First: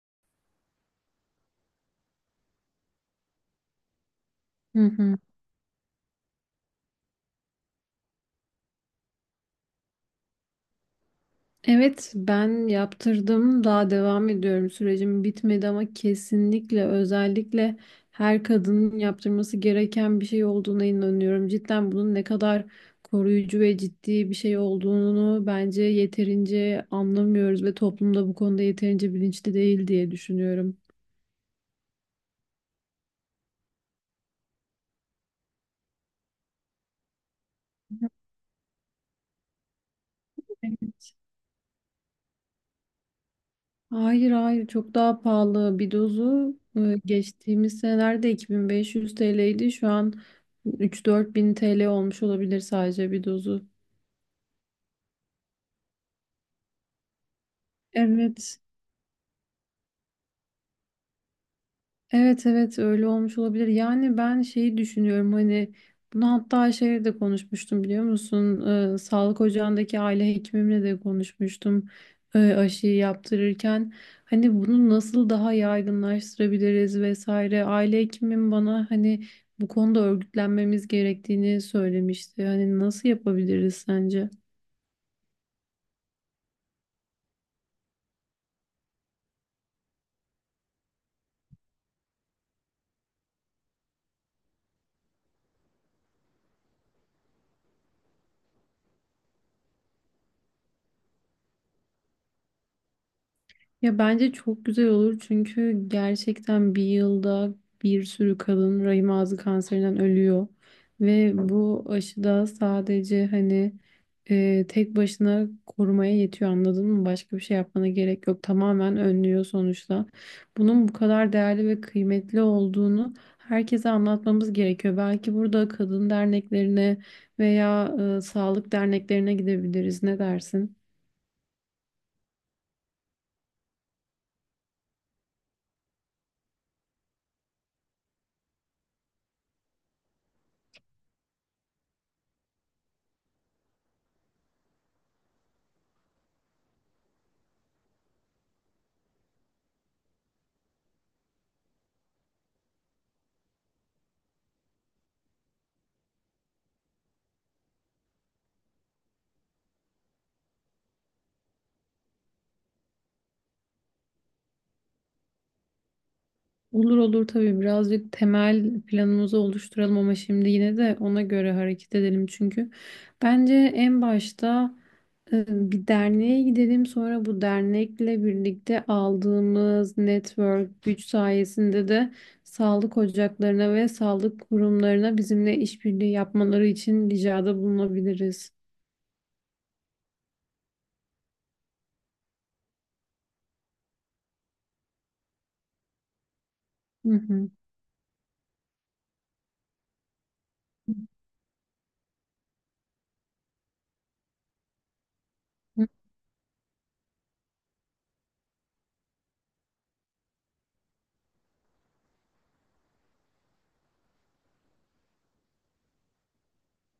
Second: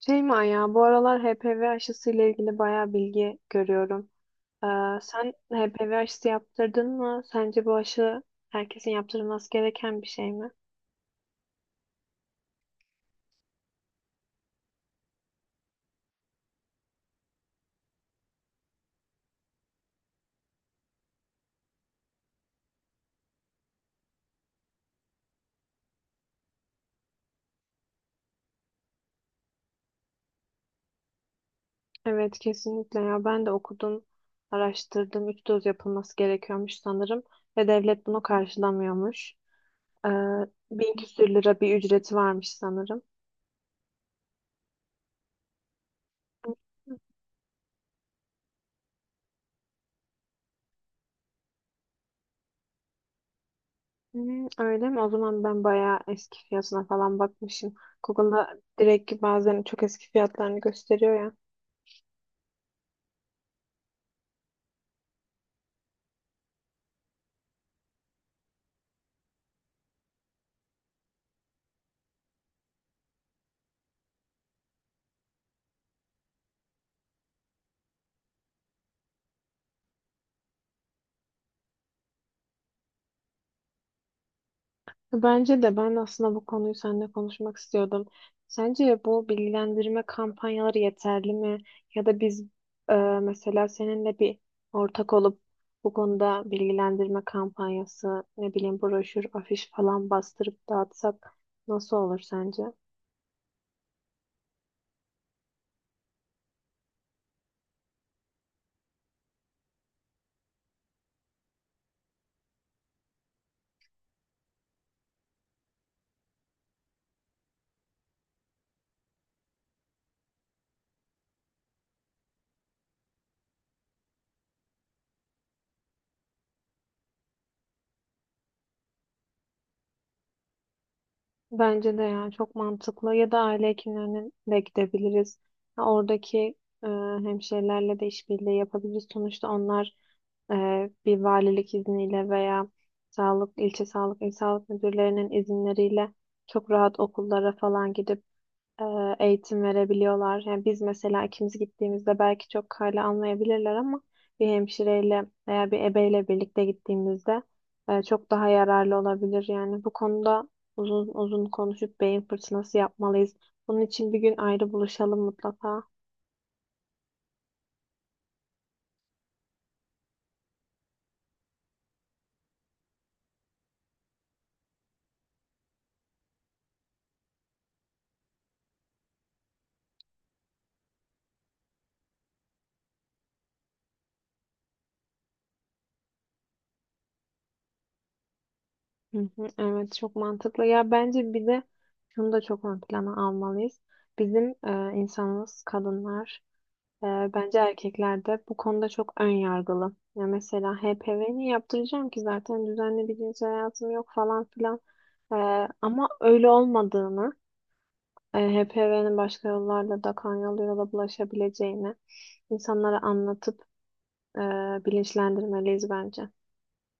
Şey mi ya, bu aralar HPV aşısı ile ilgili bayağı bilgi görüyorum. Ee, Hı hı. Sen HPV aşısı yaptırdın mı? Sence bu aşı herkesin yaptırılması gereken bir şey mi? Evet, ben yaptırdım. Daha devam ediyorum. Sürecim bitmedi ama kesinlikle özellikle her kadının yaptırması gereken bir şey olduğuna inanıyorum. Cidden bunun ne kadar koruyucu ve ciddi bir şey olduğunu bence yeterince anlamıyoruz ve toplumda bu konuda yeterince bilinçli değil diye düşünüyorum. Evet, kesinlikle ya. Ben de okudum, araştırdım. Üç doz yapılması gerekiyormuş sanırım ve devlet bunu karşılamıyormuş. Ee, Bin Evet. küsür lira bir ücreti varmış sanırım. Hayır hayır, çok daha pahalı. Bir dozu geçtiğimiz senelerde 2.500 TL'ydi. Şu an 3-4 bin TL olmuş olabilir, sadece bir dozu. Hmm, öyle mi? O zaman ben bayağı eski fiyatına falan bakmışım. Evet. Google'da direkt bazen çok eski fiyatlarını gösteriyor ya. Evet evet, öyle olmuş olabilir. Yani ben şeyi düşünüyorum, hani bunu hatta şeyle de konuşmuştum, biliyor musun? Sağlık ocağındaki aile hekimimle de konuşmuştum aşıyı yaptırırken. Hani bunu nasıl daha yaygınlaştırabiliriz vesaire. Aile hekimim bana hani bu konuda örgütlenmemiz gerektiğini söylemişti. Hani nasıl yapabiliriz sence? Bence de ben aslında bu konuyu seninle konuşmak istiyordum. Sence bu bilgilendirme kampanyaları yeterli mi? Ya da biz e, mesela seninle bir ortak olup bu konuda bilgilendirme kampanyası, ne bileyim broşür, afiş falan bastırıp dağıtsak nasıl olur sence? Ya bence çok güzel olur, çünkü gerçekten bir yılda bir sürü kadın rahim ağzı kanserinden ölüyor. Ve bu aşıda sadece hani tek başına korumaya yetiyor, anladın mı? Başka bir şey yapmana gerek yok. Tamamen önlüyor sonuçta. Bunun bu kadar değerli ve kıymetli olduğunu herkese anlatmamız gerekiyor. Belki burada kadın derneklerine veya sağlık derneklerine gidebiliriz. Ne dersin? Bence de ya çok mantıklı. Ya da aile hekimlerine de gidebiliriz. Ha, oradaki e, hemşirelerle de işbirliği yapabiliriz. Sonuçta onlar e, bir valilik izniyle veya sağlık ilçe sağlık il sağlık müdürlerinin izinleriyle çok rahat okullara falan gidip e, eğitim verebiliyorlar. Yani biz mesela ikimiz gittiğimizde belki çok hala anlayabilirler ama bir hemşireyle veya bir ebeyle birlikte gittiğimizde çok daha yararlı olabilir. Yani bu konuda uzun uzun konuşup beyin fırtınası yapmalıyız. Bunun için bir gün ayrı buluşalım mutlaka. Olur olur, tabii birazcık temel planımızı oluşturalım ama şimdi yine de ona göre hareket edelim, çünkü bence en başta e, bir derneğe gidelim, sonra bu dernekle birlikte aldığımız network güç sayesinde de sağlık ocaklarına ve sağlık kurumlarına bizimle işbirliği yapmaları için ricada bulunabiliriz. Hı hı, evet çok mantıklı. Ya bence bir de şunu da çok ön plana almalıyız. Bizim insanımız kadınlar. Hı hı. Bence erkekler de bu konuda çok ön yargılı. Ya mesela HPV niye yaptıracağım ki zaten düzenli bir cinsel hayatım yok falan filan. Ama öyle olmadığını, HPV'nin başka yollarla da kan yoluyla da bulaşabileceğini insanlara anlatıp e, bilinçlendirmeliyiz bence.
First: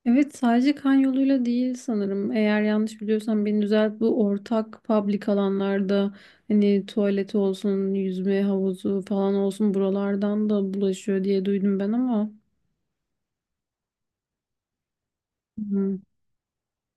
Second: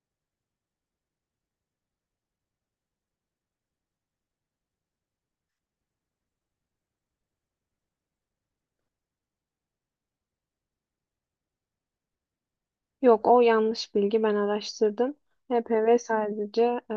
Evet, sadece kan yoluyla değil sanırım. Eğer yanlış biliyorsam beni düzelt. Bu ortak public alanlarda hani tuvaleti olsun, yüzme havuzu falan olsun, buralardan da bulaşıyor diye duydum ben ama. Yok, o yanlış bilgi, ben araştırdım. HPV Hı. sadece e,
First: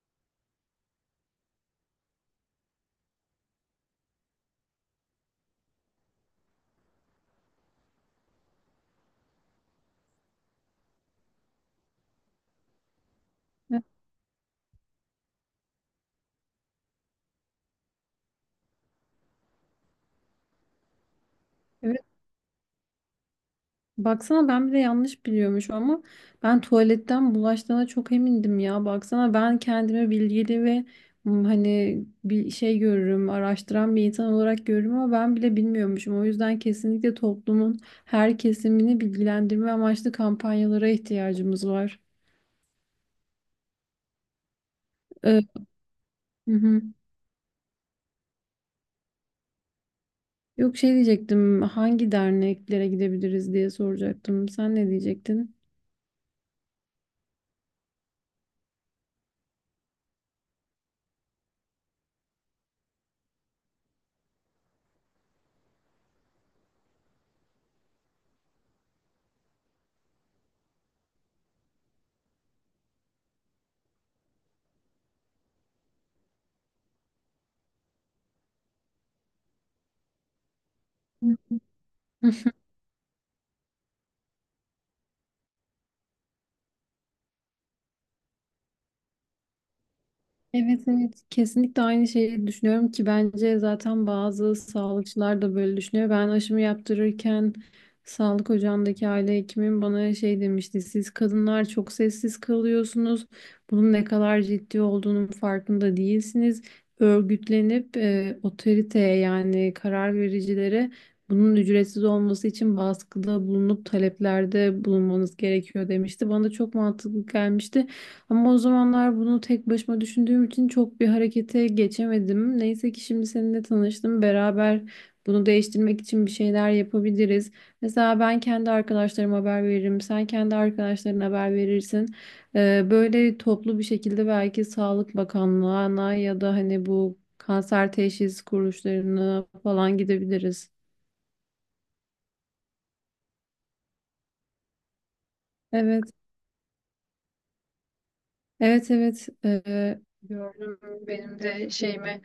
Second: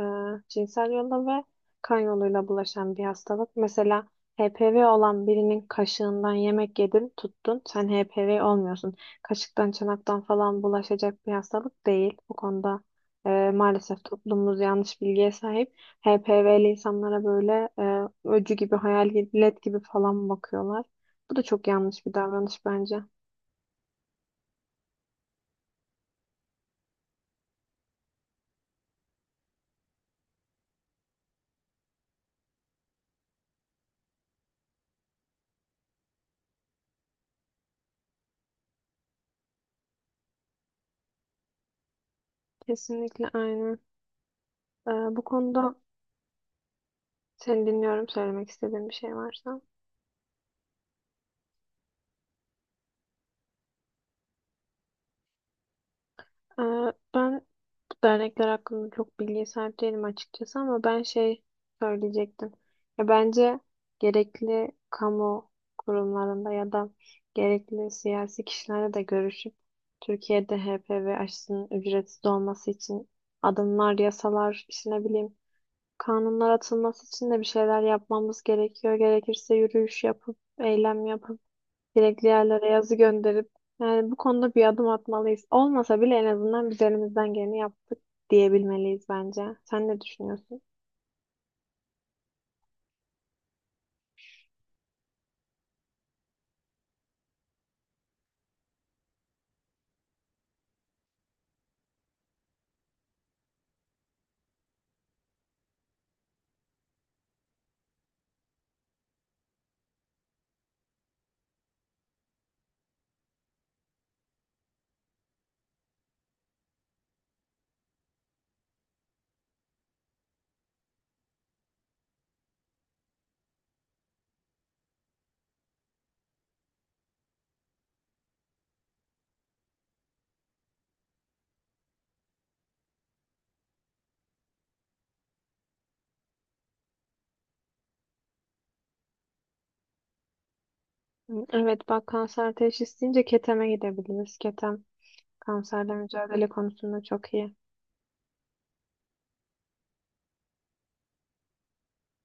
cinsel yolla ve kan yoluyla bulaşan bir hastalık. Mesela HPV olan birinin kaşığından yemek yedin, tuttun, sen HPV olmuyorsun. Kaşıktan çanaktan falan bulaşacak bir hastalık değil. Bu konuda maalesef toplumumuz yanlış bilgiye sahip. HPV'li insanlara böyle öcü gibi, hayalet gibi falan bakıyorlar. Bu da çok Evet. yanlış bir davranış bence. Baksana, ben bile yanlış biliyormuşum ama ben tuvaletten bulaştığına çok emindim ya. Baksana, ben kendimi bilgili ve hani bir şey görürüm, araştıran bir insan olarak görürüm ama ben bile bilmiyormuşum. O yüzden kesinlikle toplumun her kesimini bilgilendirme amaçlı kampanyalara ihtiyacımız var. Kesinlikle aynı. Ee, Bu Ee, konuda hı hı. seni dinliyorum, söylemek istediğin bir şey varsa. Yok, şey diyecektim, hangi derneklere gidebiliriz diye soracaktım. Sen ne diyecektin? Ee, Ben bu dernekler hakkında çok bilgiye sahip değilim açıkçası, ama ben şey söyleyecektim. Ya bence gerekli kamu kurumlarında ya da gerekli siyasi kişilerle de görüşüp Türkiye'de HPV aşısının ücretsiz olması için adımlar, yasalar, işte ne bileyim kanunlar atılması için de bir şeyler yapmamız gerekiyor. Gerekirse yürüyüş yapıp, eylem Hı yapıp, gerekli hı. yerlere yazı gönderip, yani bu konuda bir adım atmalıyız. Olmasa bile en azından biz elimizden geleni yaptık diyebilmeliyiz bence. Sen ne düşünüyorsun? Evet evet, kesinlikle aynı şeyi düşünüyorum ki bence zaten bazı sağlıkçılar da böyle düşünüyor. Ben aşımı yaptırırken sağlık ocağındaki aile hekimim bana şey demişti. Siz kadınlar çok sessiz kalıyorsunuz. Bunun ne kadar ciddi olduğunun farkında değilsiniz. Örgütlenip otoriteye, yani karar vericilere bunun ücretsiz olması için baskıda bulunup taleplerde bulunmanız gerekiyor demişti. Bana da çok mantıklı gelmişti. Ama o zamanlar bunu tek başıma düşündüğüm için çok bir harekete geçemedim. Neyse ki şimdi seninle tanıştım. Beraber bunu değiştirmek için bir şeyler yapabiliriz. Mesela ben kendi arkadaşlarıma haber veririm. Sen kendi arkadaşlarına haber verirsin. Böyle toplu bir şekilde belki Sağlık Bakanlığı'na ya da hani bu kanser teşhis kuruluşlarına falan gidebiliriz. Evet, bak, kanser teşhis deyince Keteme gidebiliriz. Ketem kanserle Evet, mücadele konusunda çok iyi. evet, evet. Gördüm benim de şeyimi.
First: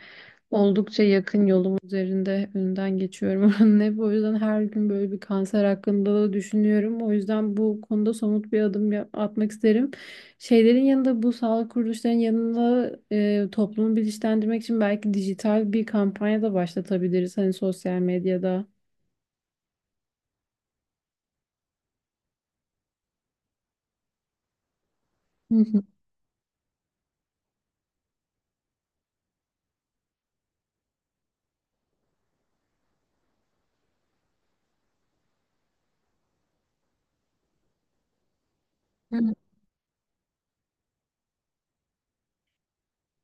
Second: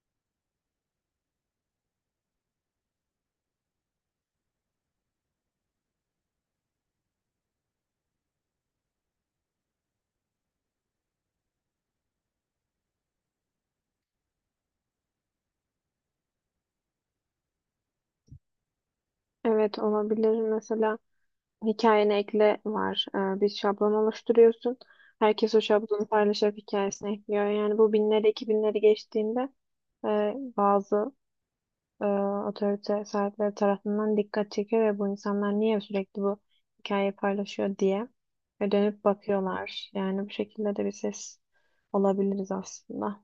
Oldukça yakın, yolum üzerinde, önünden geçiyorum oranın hep. O yüzden her gün böyle bir kanser hakkında da düşünüyorum. O yüzden bu konuda somut bir adım atmak isterim. Şeylerin yanında, bu sağlık kuruluşlarının yanında toplumu bilinçlendirmek için belki dijital bir kampanya da başlatabiliriz. Hani sosyal medyada. Evet, olabilir mesela. Hikayene ekle var. Bir şablon oluşturuyorsun. Herkes o Hı şablonu paylaşarak hikayesine ekliyor. Yani bu binleri, iki binleri geçtiğinde e, bazı e, otorite sahipleri tarafından dikkat çekiyor ve bu insanlar niye sürekli bu hikayeyi paylaşıyor diye ve dönüp hı. bakıyorlar. Yani bu şekilde de bir ses olabiliriz aslında.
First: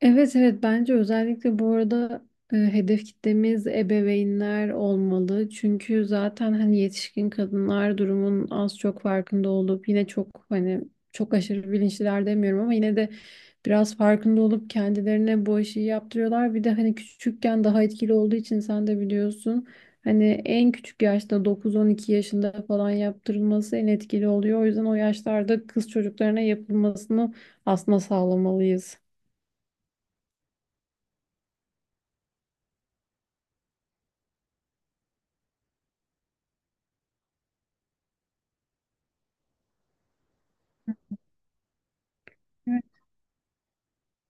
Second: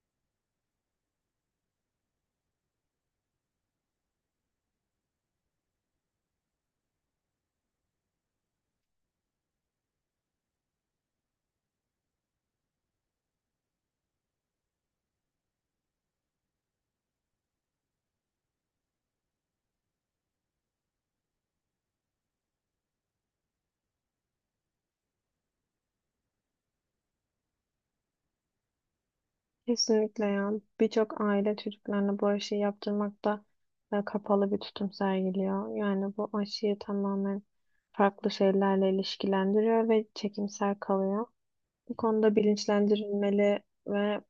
Evet evet, bence özellikle bu arada hedef kitlemiz ebeveynler olmalı. Çünkü zaten hani yetişkin kadınlar durumun az çok farkında olup, yine çok hani çok aşırı bilinçliler demiyorum ama yine de biraz farkında olup kendilerine bu işi yaptırıyorlar. Bir de hani küçükken daha etkili olduğu için, sen de biliyorsun, hani en küçük yaşta dokuz on iki yaşında falan yaptırılması en etkili oluyor. O yüzden o yaşlarda kız çocuklarına yapılmasını aslında sağlamalıyız. Kesinlikle ya. Birçok aile çocuklarına bu aşıyı yaptırmakta kapalı bir tutum sergiliyor. Yani bu aşıyı tamamen farklı şeylerle ilişkilendiriyor ve çekimsel kalıyor. Bu konuda bilinçlendirilmeli ve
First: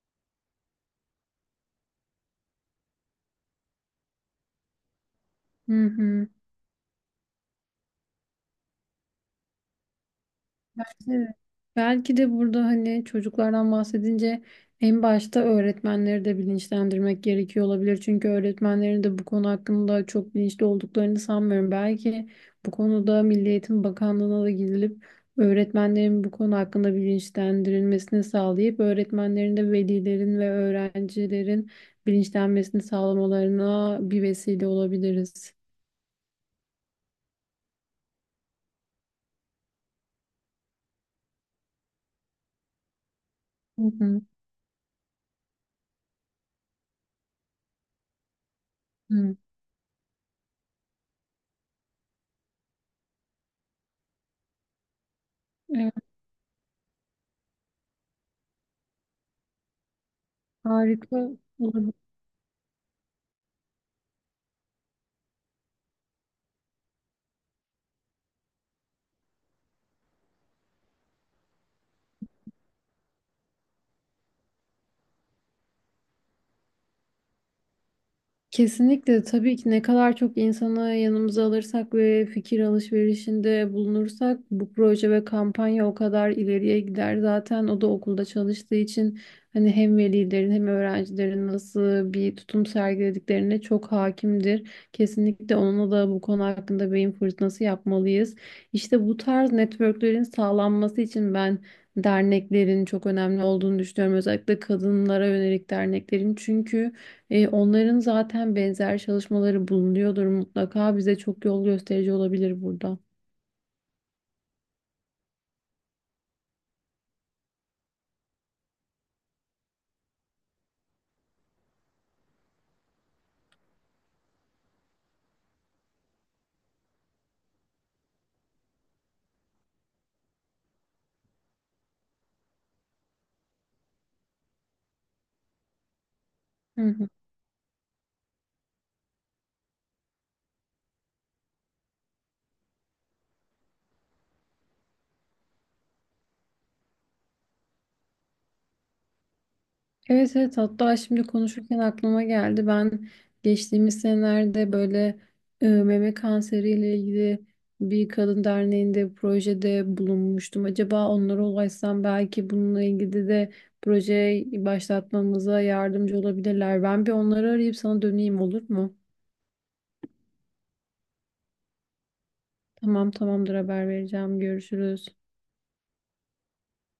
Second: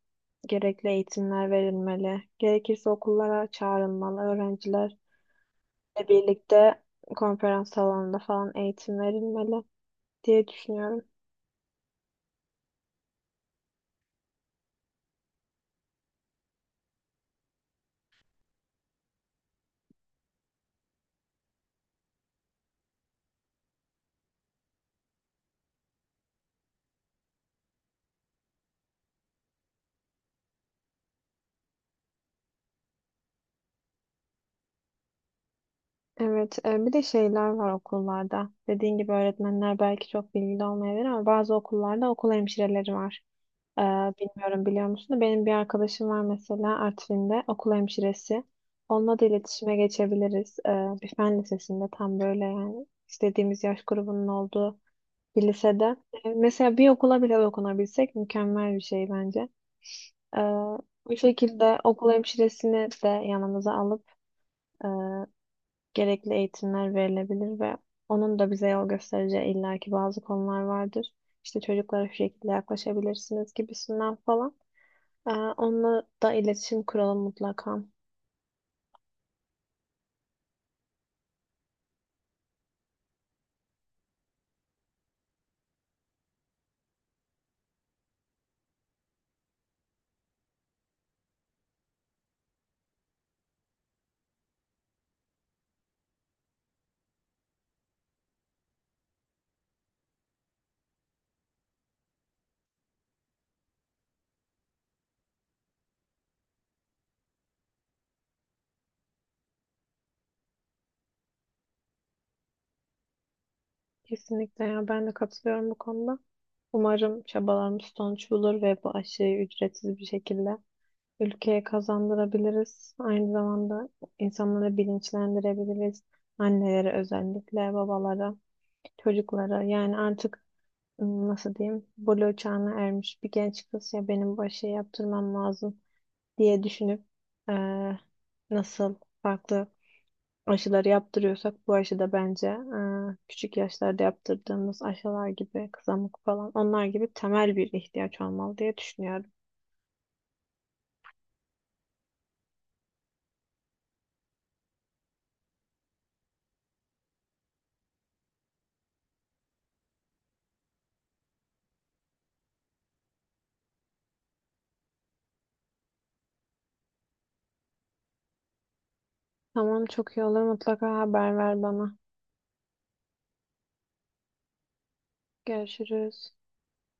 gerekli eğitimler verilmeli. Gerekirse okullara çağrılmalı. Öğrencilerle Hı hı. birlikte konferans salonunda falan eğitim verilmeli diye düşünüyorum. Belki de, belki de burada hani çocuklardan bahsedince en başta öğretmenleri de bilinçlendirmek gerekiyor olabilir. Çünkü öğretmenlerin de bu konu hakkında çok bilinçli olduklarını sanmıyorum. Belki bu konuda Milli Eğitim Bakanlığı'na da gidilip öğretmenlerin bu konu hakkında bilinçlendirilmesini sağlayıp öğretmenlerin de velilerin ve öğrencilerin bilinçlenmesini sağlamalarına bir vesile olabiliriz. Evet, bir de şeyler var okullarda. Dediğin gibi öğretmenler belki çok bilgili olmayabilir, ama bazı okullarda okul hemşireleri var. E, Hı hı. Bilmiyorum, biliyor musun da benim bir arkadaşım var mesela Artvin'de okul hemşiresi. Onunla da Hı. iletişime geçebiliriz. Bir fen lisesinde, tam böyle yani istediğimiz yaş grubunun olduğu bir Evet, lisede. Mesela bir okula bile dokunabilsek mükemmel bir şey bence. E, harika Bu şekilde olabilir. okul hemşiresini de yanımıza alıp e, gerekli eğitimler verilebilir ve onun da bize yol göstereceği illaki bazı konular vardır. İşte çocuklara şu şekilde yaklaşabilirsiniz gibisinden falan. Ee, Onunla da iletişim kuralım mutlaka. Kesinlikle, tabii ki ne kadar çok insanı yanımıza alırsak ve fikir alışverişinde bulunursak bu proje ve kampanya o kadar ileriye gider. Zaten o da okulda çalıştığı için hani hem velilerin hem öğrencilerin nasıl bir tutum sergilediklerine çok hakimdir. Kesinlikle onunla da bu konu hakkında beyin fırtınası yapmalıyız. İşte bu tarz networklerin sağlanması için ben derneklerin çok önemli olduğunu düşünüyorum. Özellikle kadınlara yönelik derneklerin, çünkü onların zaten benzer çalışmaları bulunuyordur mutlaka. Bize çok yol gösterici olabilir burada. Kesinlikle ya, ben de katılıyorum bu konuda. Umarım çabalarımız sonuç bulur ve bu aşıyı ücretsiz bir şekilde ülkeye kazandırabiliriz. Aynı zamanda insanları bilinçlendirebiliriz. Annelere özellikle, babalara, çocuklara, yani artık nasıl diyeyim, buluğ çağına ermiş bir genç kız ya benim bu şey yaptırmam lazım diye Hı düşünüp hı. eee, nasıl farklı aşıları yaptırıyorsak, bu aşı da bence küçük yaşlarda yaptırdığımız aşılar gibi, kızamık falan, onlar gibi temel bir ihtiyaç olmalı diye düşünüyorum. Evet evet, hatta şimdi konuşurken aklıma geldi. Ben geçtiğimiz senelerde böyle meme kanseriyle ilgili bir kadın derneğinde projede bulunmuştum. Acaba onlara ulaşsam belki bununla ilgili de proje başlatmamıza yardımcı olabilirler. Ben bir onları arayıp sana döneyim, olur mu? Tamam, çok iyi olur, mutlaka haber ver bana. Tamam, tamamdır, haber vereceğim. Görüşürüz. Görüşürüz.